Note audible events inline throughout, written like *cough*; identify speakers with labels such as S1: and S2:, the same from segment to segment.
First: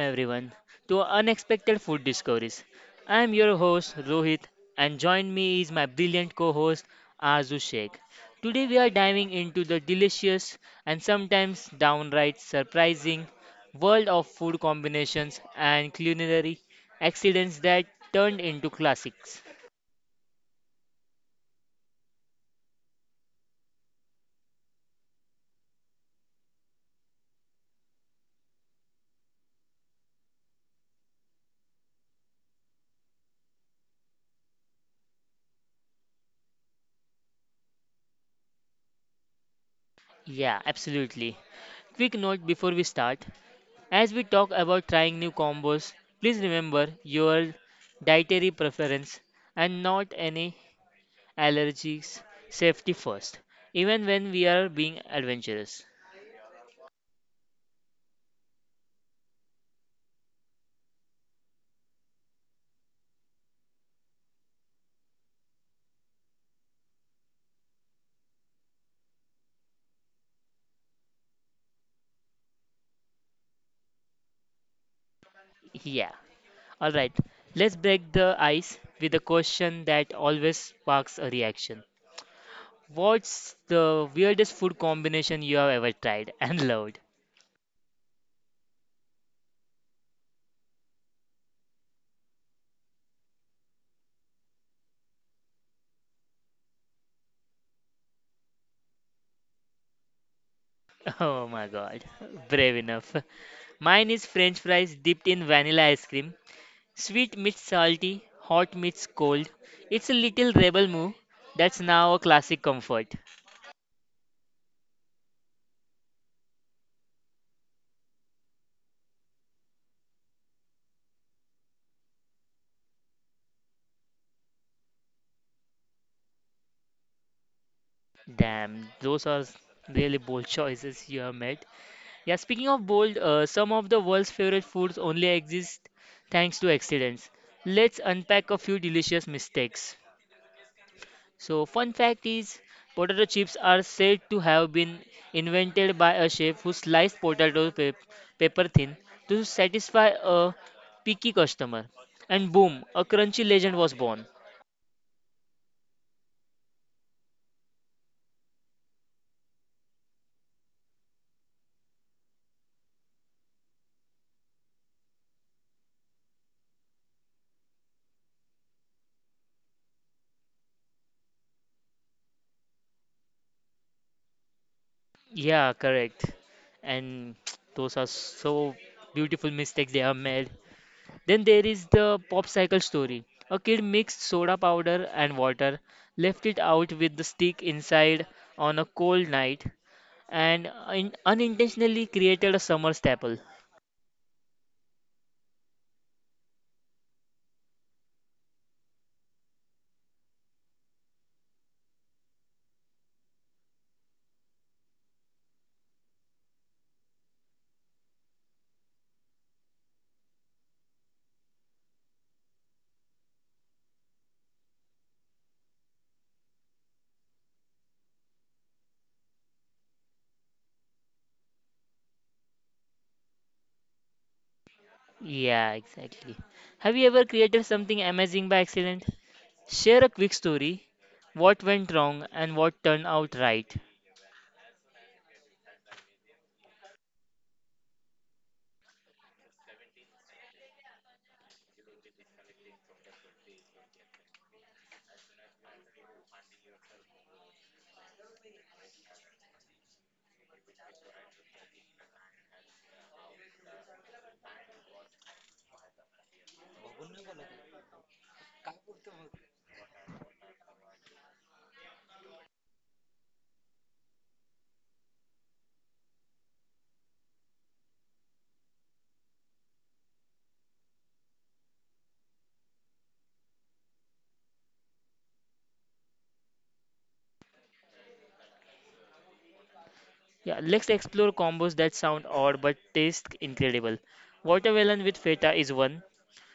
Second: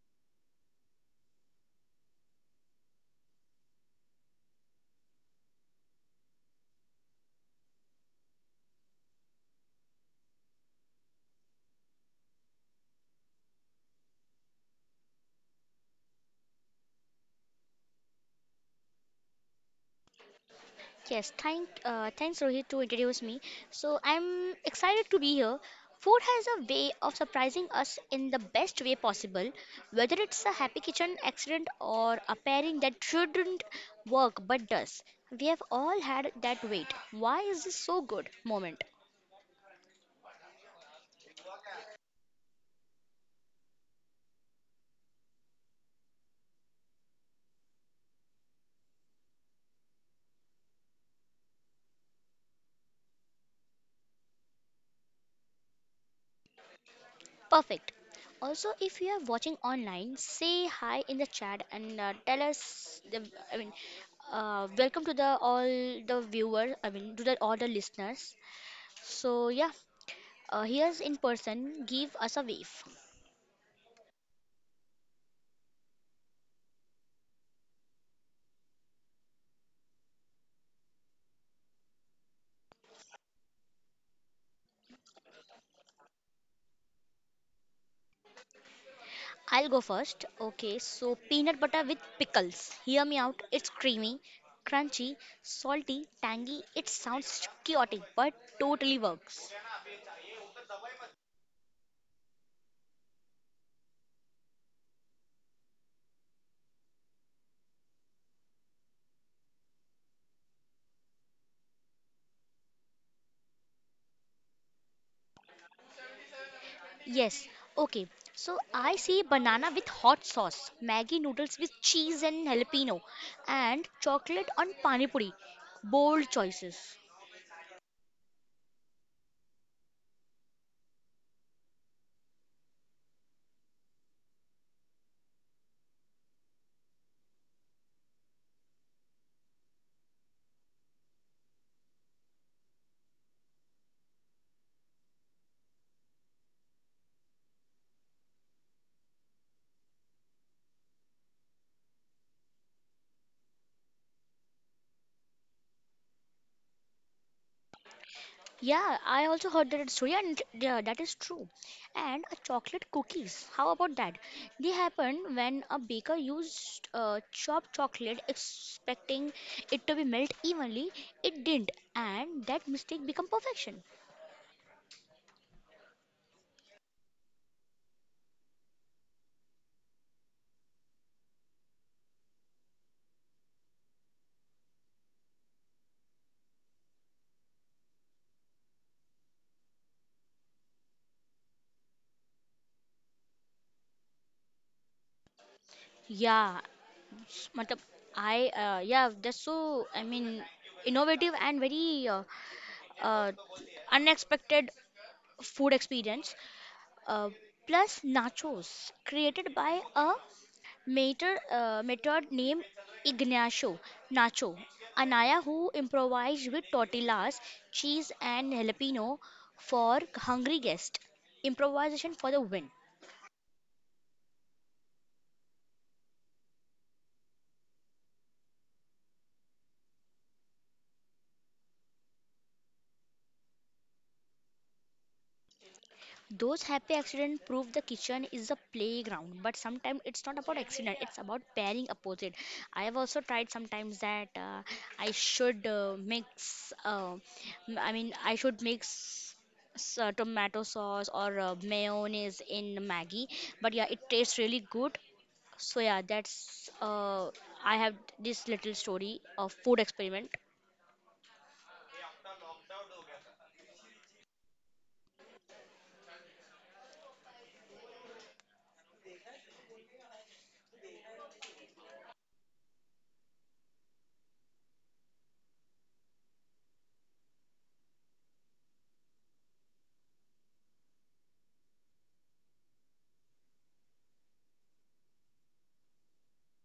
S1: everyone to Unexpected Food Discoveries. I am your host Rohit and join me is my brilliant co-host Azu Sheikh. Today we are diving into the delicious and sometimes downright surprising world of food combinations and culinary accidents that turned into classics.
S2: Yes, thanks Rohit to introduce me. So I'm excited to be here. Food has a way of surprising us in the best way possible, whether it's a happy kitchen accident or a pairing that shouldn't work but does. We have all had that wait. Why is this so good moment?
S1: Yeah, absolutely. Quick note before we start. As we talk about trying new combos, please remember your dietary preference and not any allergies. Safety first, even when we are being adventurous.
S2: Perfect. Also, if you are watching online, say hi in the chat and tell us. The, I mean, uh, welcome to the all the viewers. I mean, to the all the listeners. So yeah, here's in person. Give us a wave.
S1: Yeah. Alright, let's break the ice with a question that always sparks a reaction. What's the weirdest food combination you have ever tried and *laughs* loved?
S2: I'll go first. Okay, so peanut butter with pickles. Hear me out. It's creamy, crunchy, salty, tangy. It sounds chaotic, but totally works.
S1: Oh my god, brave enough. Mine is french fries dipped in vanilla ice cream. Sweet meets salty, hot meets cold. It's a little rebel move that's now a classic comfort.
S2: Yes. Okay. So I see banana with hot sauce, Maggi noodles with cheese and jalapeno, and chocolate on pani puri. Bold choices.
S1: Damn, really bold choices you have made. Yeah, speaking of bold, some of the world's favorite foods only exist thanks to accidents. Let's unpack a few delicious mistakes. So, fun fact is, potato chips are said to have been invented by a chef who sliced paper thin to satisfy a picky customer. And boom, a crunchy legend was born.
S2: Yeah, I also heard that story, and yeah, that is true. And chocolate cookies, how about that? They happen when a baker used chopped chocolate, expecting it to be melt evenly. It didn't, and that mistake become perfection.
S1: Yeah, correct. And *tsk* those are so beautiful mistakes they have made. Then there is the popsicle story. A kid mixed soda powder and water, left it out with the stick inside on a cold night, and unintentionally created a summer staple.
S2: Yeah, matlab, I yeah, that's so. I mean, innovative and very uh, unexpected food experience. Uh, Plus nachos created by a method named Ignacio Nacho Anaya, who improvised with tortillas, cheese, and jalapeno for hungry guests. Improvisation for the win.
S1: Yeah, exactly. Have you ever created something amazing by accident? Share a quick story, what went wrong and what turned out right.
S2: Those happy accidents prove the kitchen is a playground, but sometimes it's not about accident, it's about pairing opposite. I have also tried sometimes that I should mix, m- I mean, I should mix tomato sauce or mayonnaise in Maggi, but yeah, it tastes really good. So yeah, that's I have this little story of food experiment.
S1: Yeah, let's explore combos that sound odd but taste incredible. Watermelon with feta is one.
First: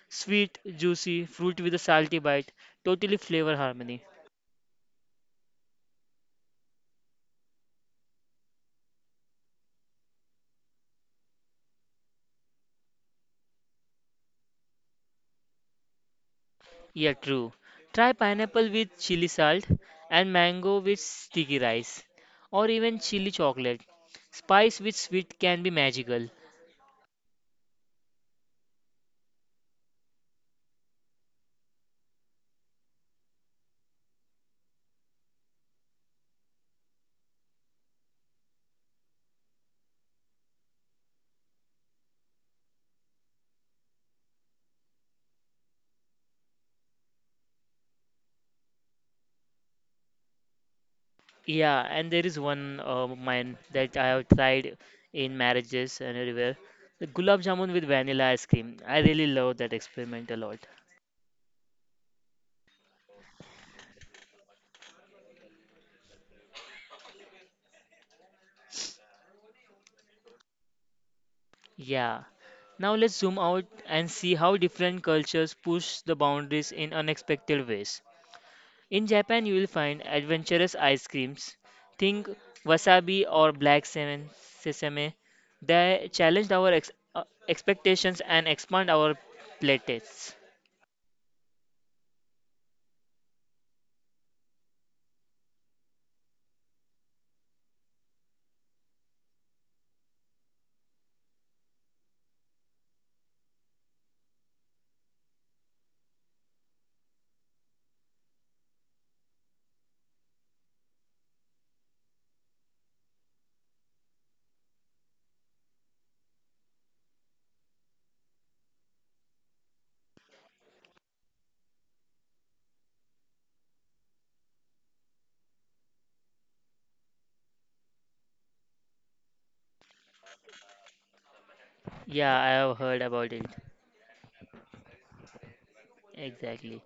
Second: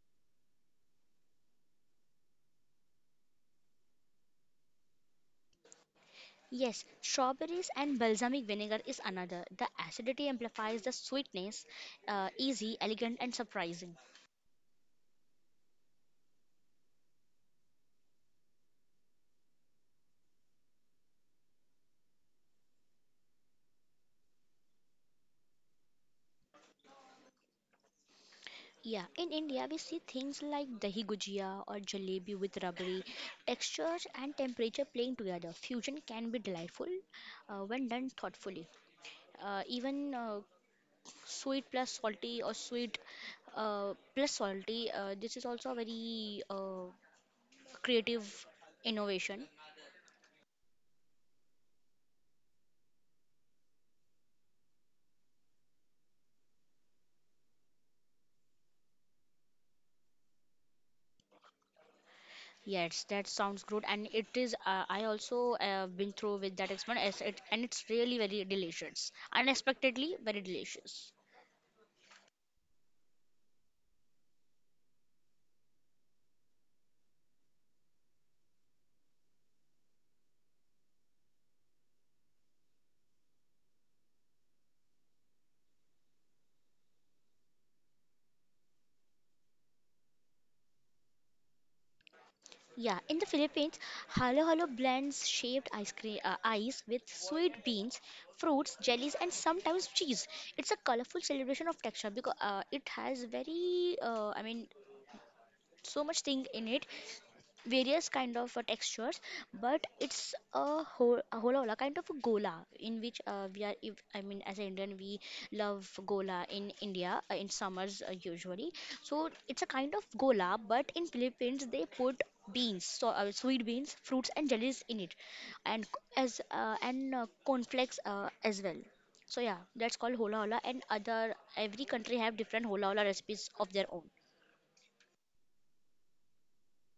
S1: Sweet, juicy, fruit with a salty bite, totally flavor harmony.
S2: Yes, strawberries and balsamic vinegar is another. The acidity amplifies the sweetness, easy, elegant, and surprising.
S1: Yeah, true. Try pineapple with chili salt and mango with sticky rice or even chili chocolate. Spice with sweet can be magical.
S2: Yeah, in India we see things like dahi gujia or jalebi with rubbery textures and temperature playing together. Fusion can be delightful when done thoughtfully. Even sweet plus salty or sweet plus salty. This is also a very creative innovation.
S1: Yeah, and there is one mine that I have tried in marriages and everywhere. The gulab jamun with vanilla ice cream. I really love that experiment a lot.
S2: Yes, that sounds good, and it is. I also been through with that experience, and it's really very delicious, unexpectedly very delicious.
S1: Yeah. Now let's zoom out and see how different cultures push the boundaries in unexpected ways. In Japan, you will find adventurous ice creams. Think wasabi or sesame. They challenged our expectations and expand our playtests.
S2: Yeah, in the Philippines, halo halo blends shaped ice cream ice with sweet beans, fruits, jellies, and sometimes cheese. It's a colorful celebration of texture because it has very, so much thing in it various kind of textures, but it's a whole a holola kind of a gola in which we are if, as an Indian we love gola in India in summers usually. So it's a kind of gola, but in Philippines they put beans, so sweet beans, fruits and jellies in it, and c- and cornflakes as well. So yeah, that's called hola hola, and other every country have
S1: Yeah, I
S2: different
S1: have
S2: hola hola
S1: heard about
S2: recipes
S1: it.
S2: of their own.
S1: Exactly.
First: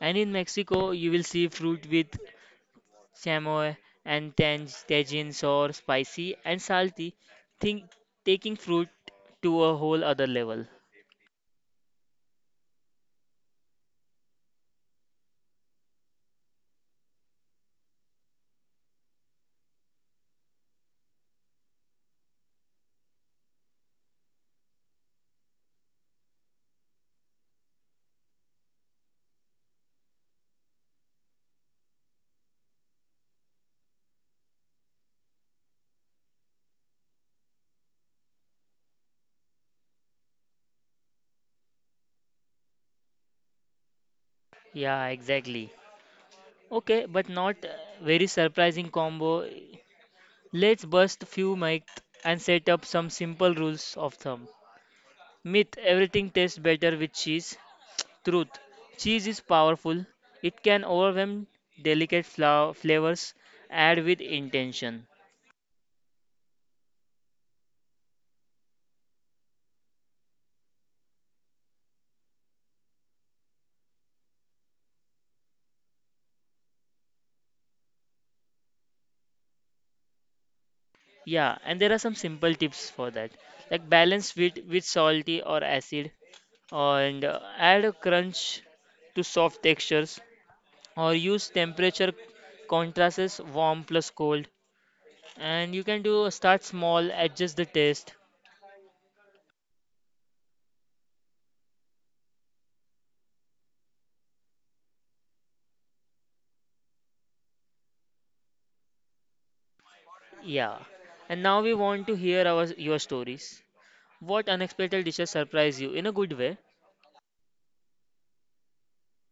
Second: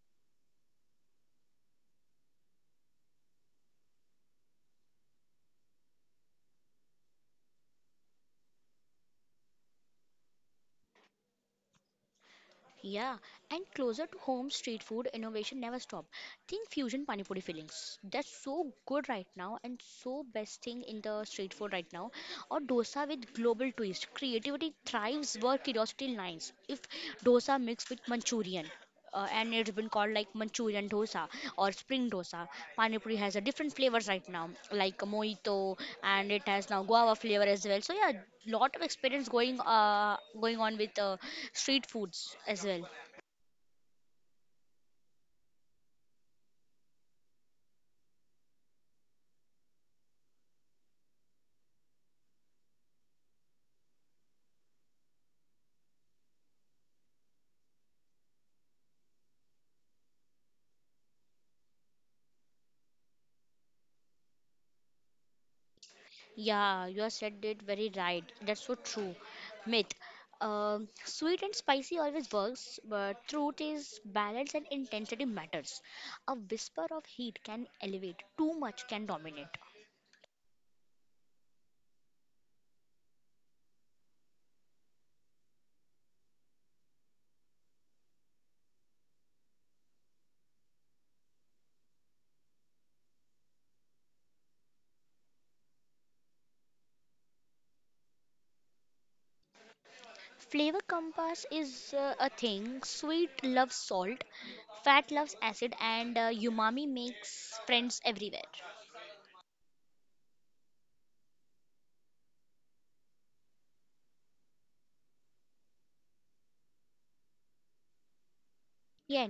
S1: And in Mexico, you will see fruit with chamoy and tagines or spicy and salty. Think taking fruit to a whole other level.
S2: Yeah, and closer to home, street food innovation never stop. Think fusion pani puri fillings. That's so good right now and so best thing in the street food right now. Or dosa with global twist. Creativity thrives where curiosity lines. If dosa mixed with Manchurian, and it's been called like Manchurian dosa or spring dosa. Pani puri has a different flavors right now, like mojito, and it has now guava flavor as well. So yeah, lot of experience going on with street foods as well.
S1: Yeah, exactly. Okay, but not very surprising combo. Let's bust a few myths and set up some simple rules of thumb. Myth: everything tastes better with cheese. Truth: cheese is powerful, it can overwhelm flavors. Add with intention.
S2: Yeah, you have said it very right. That's so true. Myth. Sweet and spicy always works, but truth is balance and intensity matters. A whisper of heat can elevate, too much can dominate.
S1: Yeah, and there are some simple tips for that, like balance sweet with salty or acid, and add a crunch to soft textures, or use temperature contrasts, warm plus cold. And you can do start small, adjust the taste.
S2: Flavor compass is a thing. Sweet loves salt, fat loves acid, and umami makes friends everywhere.
S1: Yeah. And now we want to hear our your stories. What unexpected dishes surprise you in a good way? *laughs*
S2: Yeah.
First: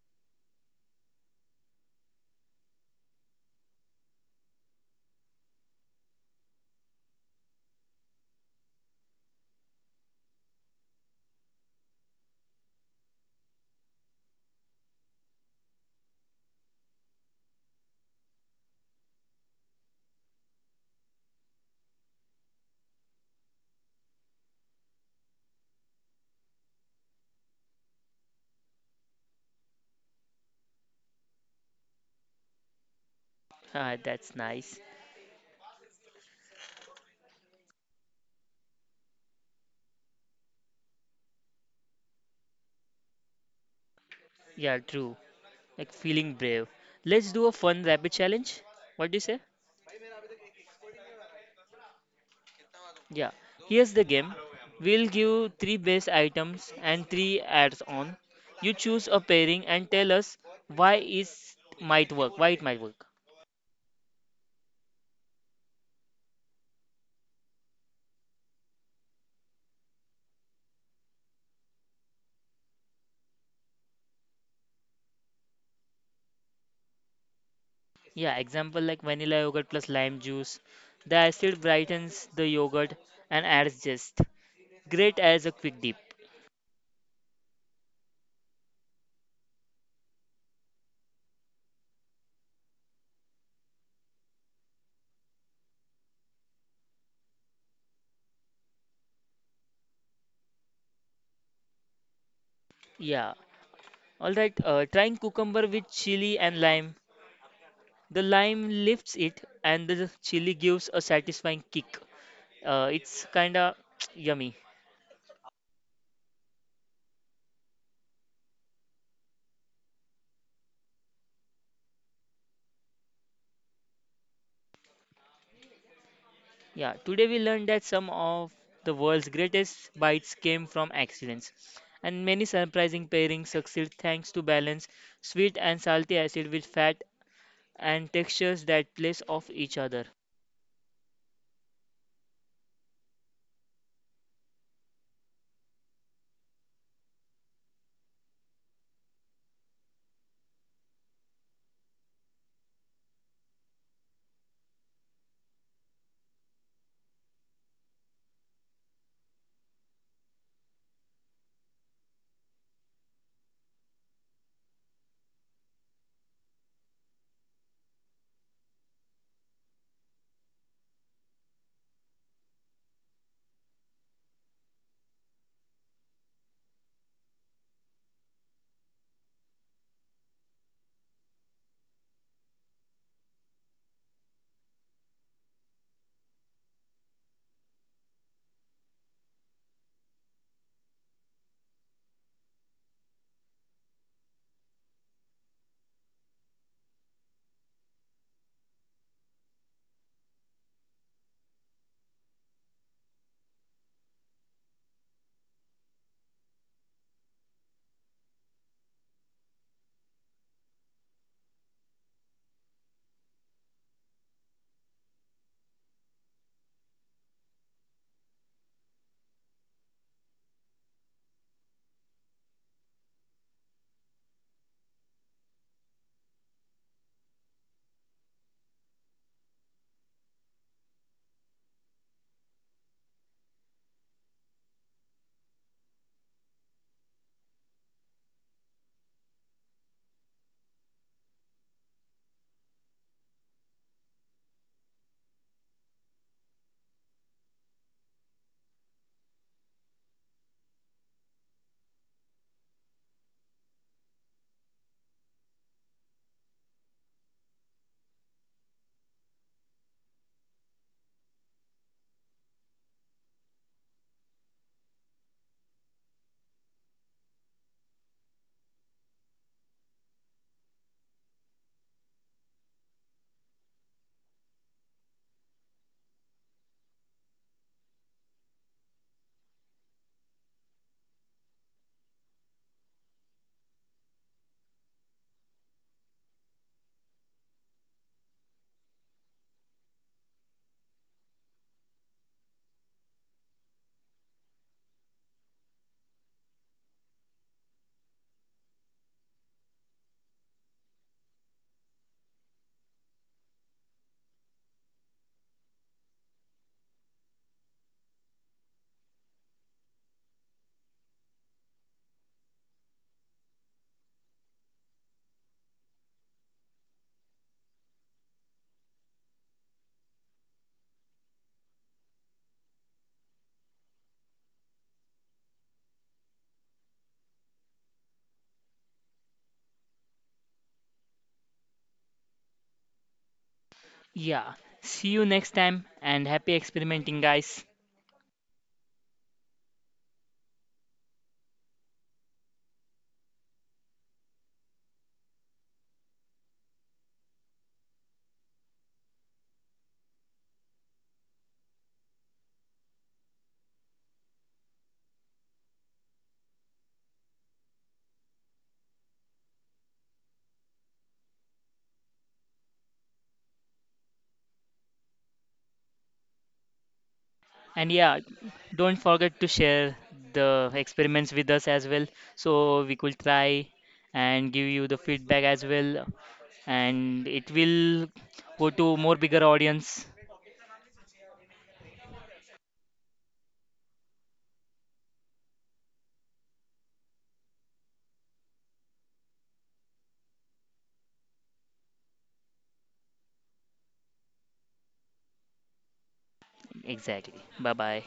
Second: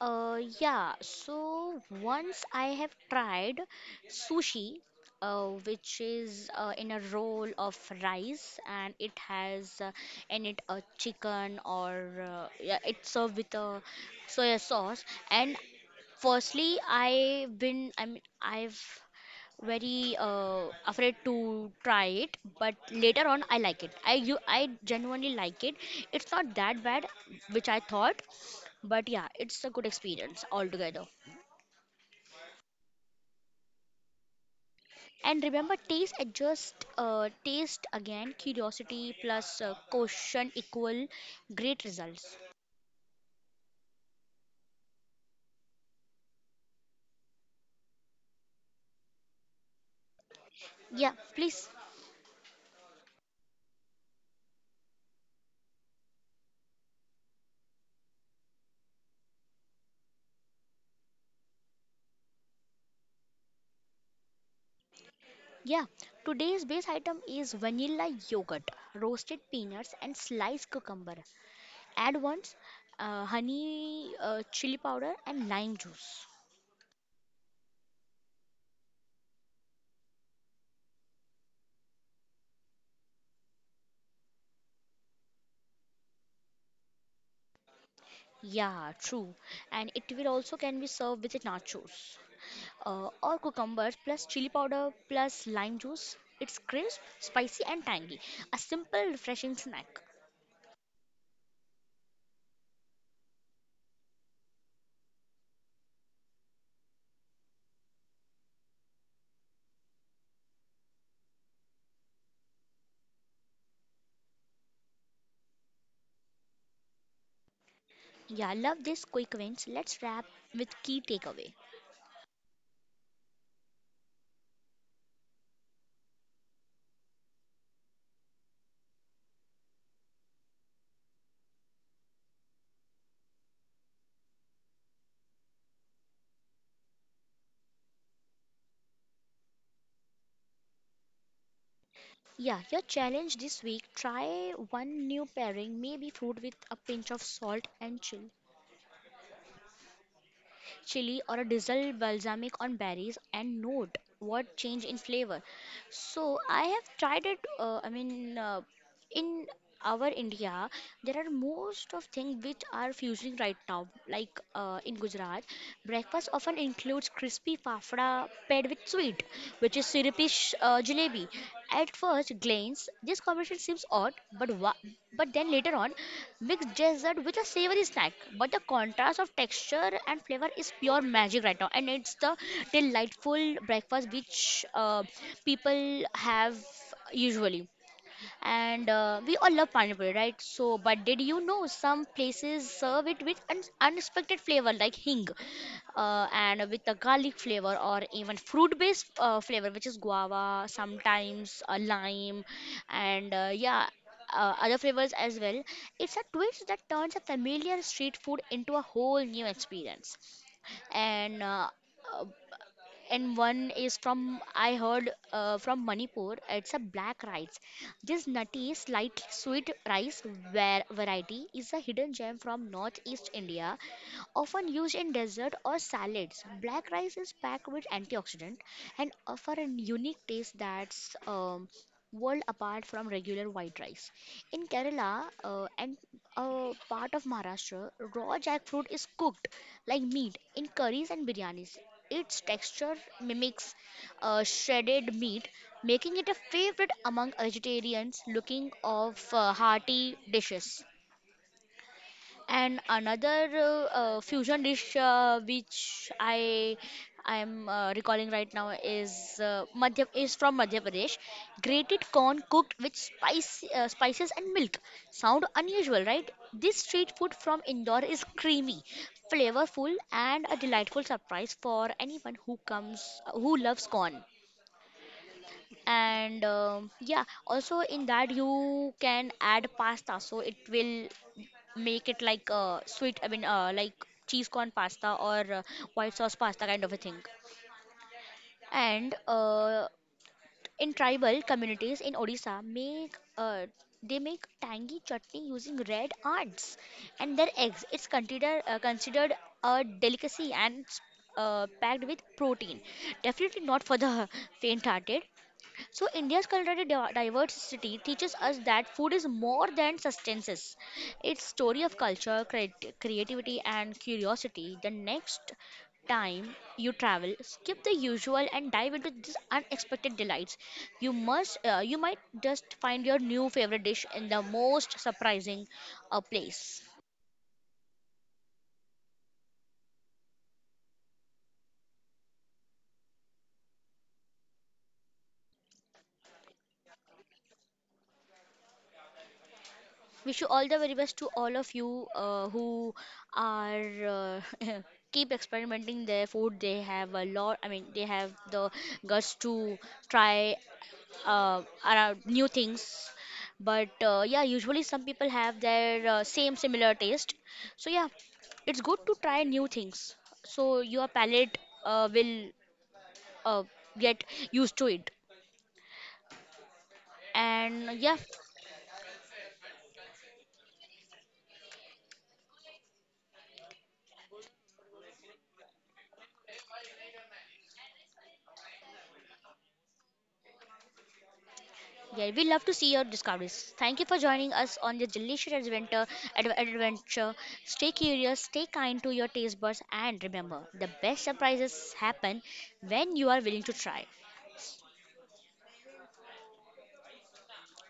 S2: Yeah. So once I have tried sushi, which is in a roll of rice, and it has in it a chicken or yeah, it's served with a soya sauce, and firstly, I've been, I mean, I've very afraid to try it, but later on I like it. I you I genuinely like it. It's not that bad, which I thought, but yeah, it's a good experience altogether.
S1: Ah, that's nice.
S2: And remember, taste again, curiosity plus caution equal great results.
S1: Yeah, true. Like feeling brave. Let's do a fun rapid challenge. What do you say?
S2: Yeah, please.
S1: Yeah. Here's the game. We'll give three base items and three adds-on. You choose a pairing and tell us why is might work. Why it might work.
S2: Yeah, today's base item is vanilla yogurt, roasted peanuts, and sliced cucumber. Add once honey, chili powder, and lime juice.
S1: Yeah, example like vanilla yogurt plus lime juice. The acid brightens the yogurt and adds zest, great as a quick dip.
S2: Yeah, true. And it will also can be served with nachos or cucumbers plus chili powder plus lime juice. It's crisp, spicy, and tangy. A simple, refreshing snack.
S1: Yeah. All right. Trying cucumber with chili and lime. The lime lifts it, and the chili gives a satisfying kick. It's kinda *tsk* yummy.
S2: Yeah, love this quick wins. Let's wrap with key takeaway.
S1: Yeah. Today we learned that some of the world's greatest bites came from accidents, and many surprising pairings succeed thanks to balance, sweet and salty, acid with fat, and textures that place off each other.
S2: Yeah, your challenge this week try one new pairing, maybe fruit with a pinch of salt and chill. Chili or a drizzle balsamic on berries and note what change in flavor. So I have tried it. In our India, there are most of things which are fusing right now. Like in Gujarat, breakfast often includes crispy fafda paired with sweet dessert, which is syrupy jalebi. At first glance, this combination seems odd, but but then later on, mix dessert with a savory snack. But the contrast of texture and flavor is pure magic right now, and it's the delightful breakfast which people have usually. And we all love pineapple, right? So but did you know some places serve it with unexpected flavor like hing and with a garlic flavor, or even fruit based flavor which is guava, sometimes a lime, and other flavors as well. It's a twist that turns a familiar street food into a whole new experience. And uh, and one is from I heard from Manipur. It's a black rice. This nutty, slightly sweet rice variety is a hidden gem from northeast India, often used in desserts or salads. Black rice is packed with antioxidant and offer a unique taste that's world apart from regular white rice. In Kerala and part of Maharashtra, raw jackfruit is cooked like meat in curries and biryanis. Its texture mimics shredded meat, making it a favorite among vegetarians looking of hearty dishes. And another fusion dish which I am recalling right now is Madhya is from Madhya Pradesh. Grated corn cooked with spices and milk. Sound unusual, right? This street food from Indore is creamy, flavorful, and a delightful surprise for anyone who loves corn. And yeah, also in that you can add pasta, so it will make it like like cheese corn pasta or white sauce pasta kind of a thing. And in tribal communities in Odisha, make they make tangy chutney using red ants and their eggs. It's considered a delicacy and packed with protein. Definitely not for the *laughs* faint-hearted. So, India's culinary diversity teaches us that food is more than sustenance. It's story of culture, creativity, and curiosity. The next time you travel, skip the usual and dive into these unexpected delights. You might just find your new favorite dish in the most surprising place.
S1: Yeah. See you next time, and happy experimenting, guys.
S2: Wish you all the very best to all of you who are *laughs* keep experimenting their food. They have a lot. I mean, they have the guts to try around new things. But yeah, usually some people have their same similar taste. So yeah, it's good to try new things. So your palate will uh, get used to it.
S1: And
S2: And
S1: yeah,
S2: yeah,
S1: don't forget to share the experiments with us as well, so we could try and give you the feedback as well, and it will go to more bigger audience.
S2: yeah, we love to see your discoveries. Thank you for joining us on this delicious adventure. Stay curious, stay kind to your taste buds, and remember, the best surprises happen when you are willing to try.
S1: Exactly. Bye bye.